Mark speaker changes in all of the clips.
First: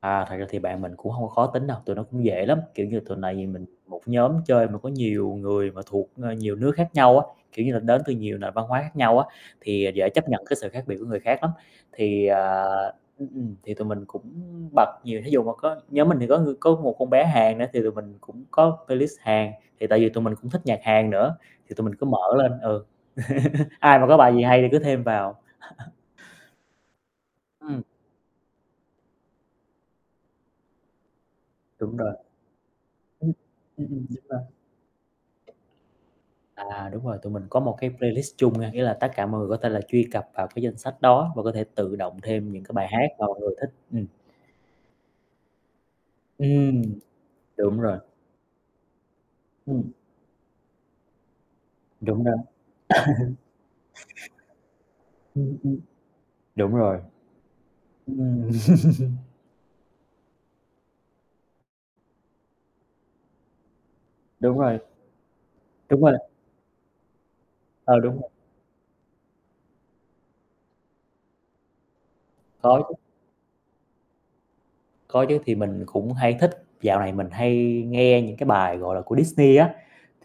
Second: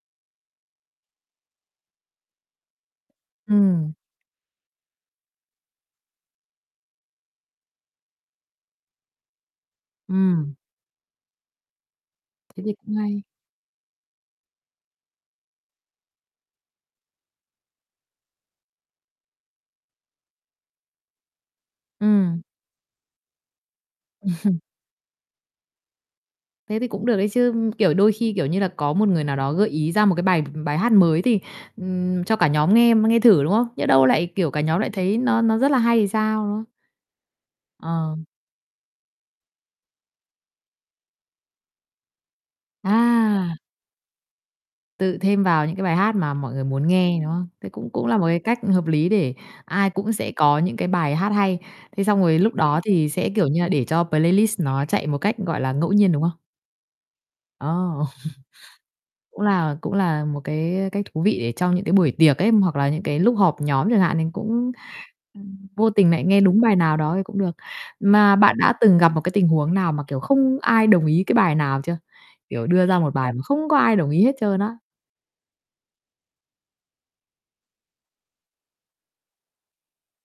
Speaker 1: À, thật ra thì bạn mình cũng hông có khó tính đâu, tụi nó cũng dễ lắm, kiểu như, tụi này vì mình
Speaker 2: Ừm.
Speaker 1: một nhóm chơi mà có nhiều người mà thuộc, ơ, nhiều nước khác nhau á, kiểu như là, đến từ nhiều nền văn hóa khác nhau á, thì, ờ, dễ chấp nhận
Speaker 2: Ừm.
Speaker 1: cái sự khác biệt của người khác lắm. Thì,
Speaker 2: Thế
Speaker 1: à
Speaker 2: thì cũng hay.
Speaker 1: ừm, ừm, thì tụi mình cũng bật nhiều, thí dụ mà có nhóm mình thì có ng có một con bé Hàn nữa, thì tụi mình cũng có playlist Hàn, thì tại vì tụi mình cũng thích nhạc Hàn nữa, thì tụi mình cứ mở
Speaker 2: Ừm.
Speaker 1: lên, ừ. Ai mà có bài gì hay thì cứ thêm vào.
Speaker 2: Thế thì cũng được đấy chứ,
Speaker 1: Ừm.
Speaker 2: kiểu, đôi khi, kiểu như là, có một người nào đó gợi ý ra một cái bài bài hát mới thì
Speaker 1: Đúng rồi.
Speaker 2: ừm, cho cả nhóm nghe m nghe
Speaker 1: [unintelligible]
Speaker 2: thử, đúng không? Nhỡ
Speaker 1: Ừm, ừm,
Speaker 2: đâu
Speaker 1: nhưng
Speaker 2: lại,
Speaker 1: mà
Speaker 2: kiểu, cả nhóm lại thấy nó nó rất là hay thì sao, đúng không?
Speaker 1: À, đúng rồi. Tụi mình có một cái
Speaker 2: Ờ.
Speaker 1: playlist chung nghe, nghĩa là tất cả mọi người có thể là truy cập vào cái danh sách đó, và có thể tự động thêm những cái bài hát mà mọi người
Speaker 2: À!
Speaker 1: thích, ừm.
Speaker 2: Tự thêm vào những cái bài hát mà mọi người
Speaker 1: Ừm,
Speaker 2: muốn nghe, đúng không? Thế
Speaker 1: đúng
Speaker 2: cũng
Speaker 1: rồi.
Speaker 2: cũng là một cái cách hợp lý để ai
Speaker 1: Ừm.
Speaker 2: cũng sẽ có những cái bài hát hay. Thế xong
Speaker 1: Đúng đó.
Speaker 2: rồi lúc đó thì sẽ, kiểu như là, để cho playlist nó chạy một cách,
Speaker 1: Ừm,
Speaker 2: gọi là,
Speaker 1: ừm,
Speaker 2: ngẫu nhiên, đúng không?
Speaker 1: đúng rồi.
Speaker 2: Ô!
Speaker 1: Ừm.
Speaker 2: Cũng là cũng là một cái, ơ, cách thú vị để cho những cái buổi tiệc ấy, hoặc là những cái lúc họp nhóm chẳng hạn, nên
Speaker 1: Đúng
Speaker 2: cũng
Speaker 1: rồi.
Speaker 2: vô
Speaker 1: Đúng
Speaker 2: tình
Speaker 1: rồi.
Speaker 2: lại nghe đúng bài nào đó thì cũng được.
Speaker 1: Ờ, đúng rồi.
Speaker 2: Mà bạn đã từng gặp một cái tình huống nào mà, kiểu, không ai đồng ý cái bài nào chưa? Kiểu,
Speaker 1: Có
Speaker 2: đưa
Speaker 1: chứ.
Speaker 2: ra một bài mà không có ai đồng ý hết trơn á.
Speaker 1: Có chứ. Thì mình cũng hay thích dạo này mình hay nghe những cái bài, gọi là, của Disney á,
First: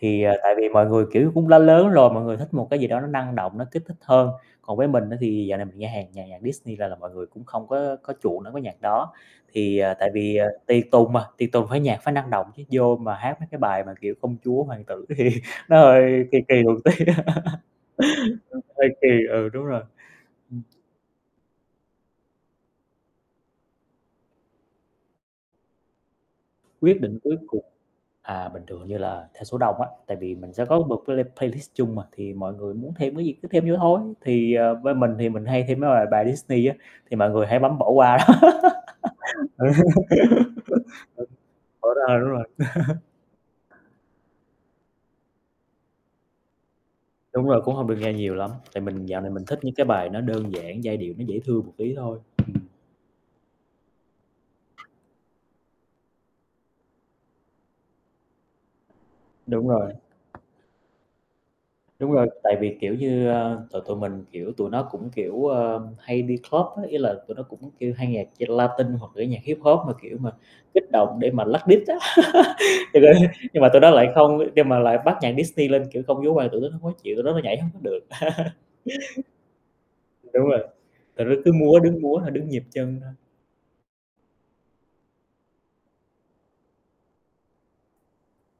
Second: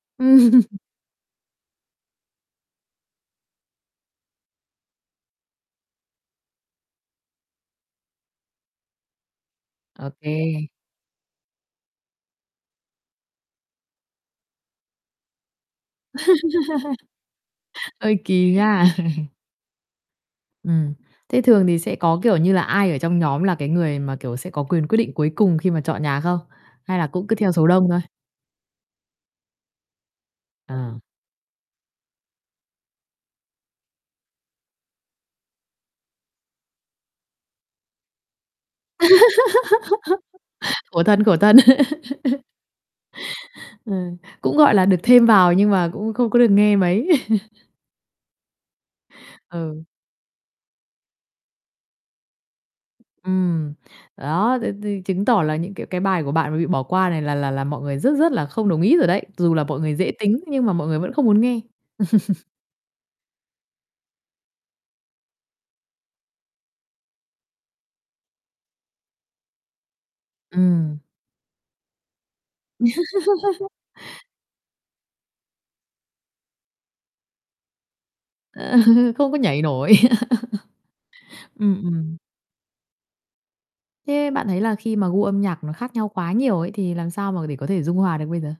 Speaker 1: thì, à, tại vì mọi người, kiểu, cũng đã lớn rồi, mọi người thích một cái gì đó nó năng động, nó kích thích hơn. Còn với mình á, thì dạo này mình nghe Hàn nhạc nhạc Disney là là mọi người cũng không có có chuộng đối với nhạc đó. Thì, à,
Speaker 2: Ô
Speaker 1: tại vì, à,
Speaker 2: kê.
Speaker 1: tiệc tùng mà, tiệc tùng phải nhạc phải năng động chứ, vô mà hát mấy cái bài mà kiểu công chúa, hoàng tử thì nó hơi kỳ kỳ một tí, nên
Speaker 2: Hơi kỳ
Speaker 1: cũng
Speaker 2: nha.
Speaker 1: hơi kỳ. Ừ, đúng rồi, ừm.
Speaker 2: Ừm. Thế thường thì sẽ có, kiểu như là, ai ở trong nhóm là cái người mà, kiểu, sẽ có quyền quyết định cuối cùng khi mà chọn nhạc không? Hay
Speaker 1: Quyết
Speaker 2: là
Speaker 1: định
Speaker 2: cũng cứ
Speaker 1: cuối
Speaker 2: theo
Speaker 1: cùng,
Speaker 2: số đông thôi?
Speaker 1: à, bình thường hình như là theo số đông á. Tại vì mình sẽ có
Speaker 2: À.
Speaker 1: một cái play playlist chung mà, thì mọi người muốn thêm cái gì cứ thêm vô thôi. Thì, ờ, bên mình thì mình hay thêm mấy bài bài Disney á, thì mọi người hay bấm bỏ qua.
Speaker 2: Khổ
Speaker 1: Ừ,
Speaker 2: thân, khổ thân.
Speaker 1: bỏ ra ờ, đúng rồi.
Speaker 2: Ừm, cũng, gọi là, được thêm vào, nhưng mà cũng không có được nghe mấy.
Speaker 1: Đúng rồi, cũng hông được nghe nhiều lắm. Tại mình dạo này mình thích những
Speaker 2: Ừ.
Speaker 1: cái bài nó đơn giản, giai điệu nó dễ thương một tí thôi. Ừm.
Speaker 2: Ừm. Đó, thế thì chứng tỏ là những, kiểu, cái bài của bạn mà bị bỏ qua này là là là mọi người rất rất là không đồng ý rồi đấy, dù là
Speaker 1: Đúng
Speaker 2: mọi
Speaker 1: rồi.
Speaker 2: người dễ tính nhưng mà mọi người vẫn không muốn nghe.
Speaker 1: Đúng rồi. Tại vì, kiểu như, ơ, tụi tụi mình kiểu, tụi nó cũng, kiểu, ơ, hay đi club á, ý là tụi nó cũng kêu hay nhạc chơi Latinh hoặc kiểu nhạc Hip-hop, mà, kiểu, mà kích
Speaker 2: Ừm.
Speaker 1: động để mà lắc đít á. Thật ra nhưng mà tụi nó lại không kiêu mà lại bắt nhạc Disney lên kiểu công chúa hoàng tử, tụi nó hông có chịu, tụi nó nói nhảy hông có được.
Speaker 2: Ờ, không có nhảy nổi.
Speaker 1: Đúng rồi. Tụi nó cứ múa
Speaker 2: Ừm,
Speaker 1: đứng
Speaker 2: ừm.
Speaker 1: múa thôi, đứng nhịp chân thôi.
Speaker 2: Thế bạn thấy là khi mà gu âm nhạc nó khác nhau quá nhiều ấy, thì làm sao mà để có thể dung hòa được bây giờ?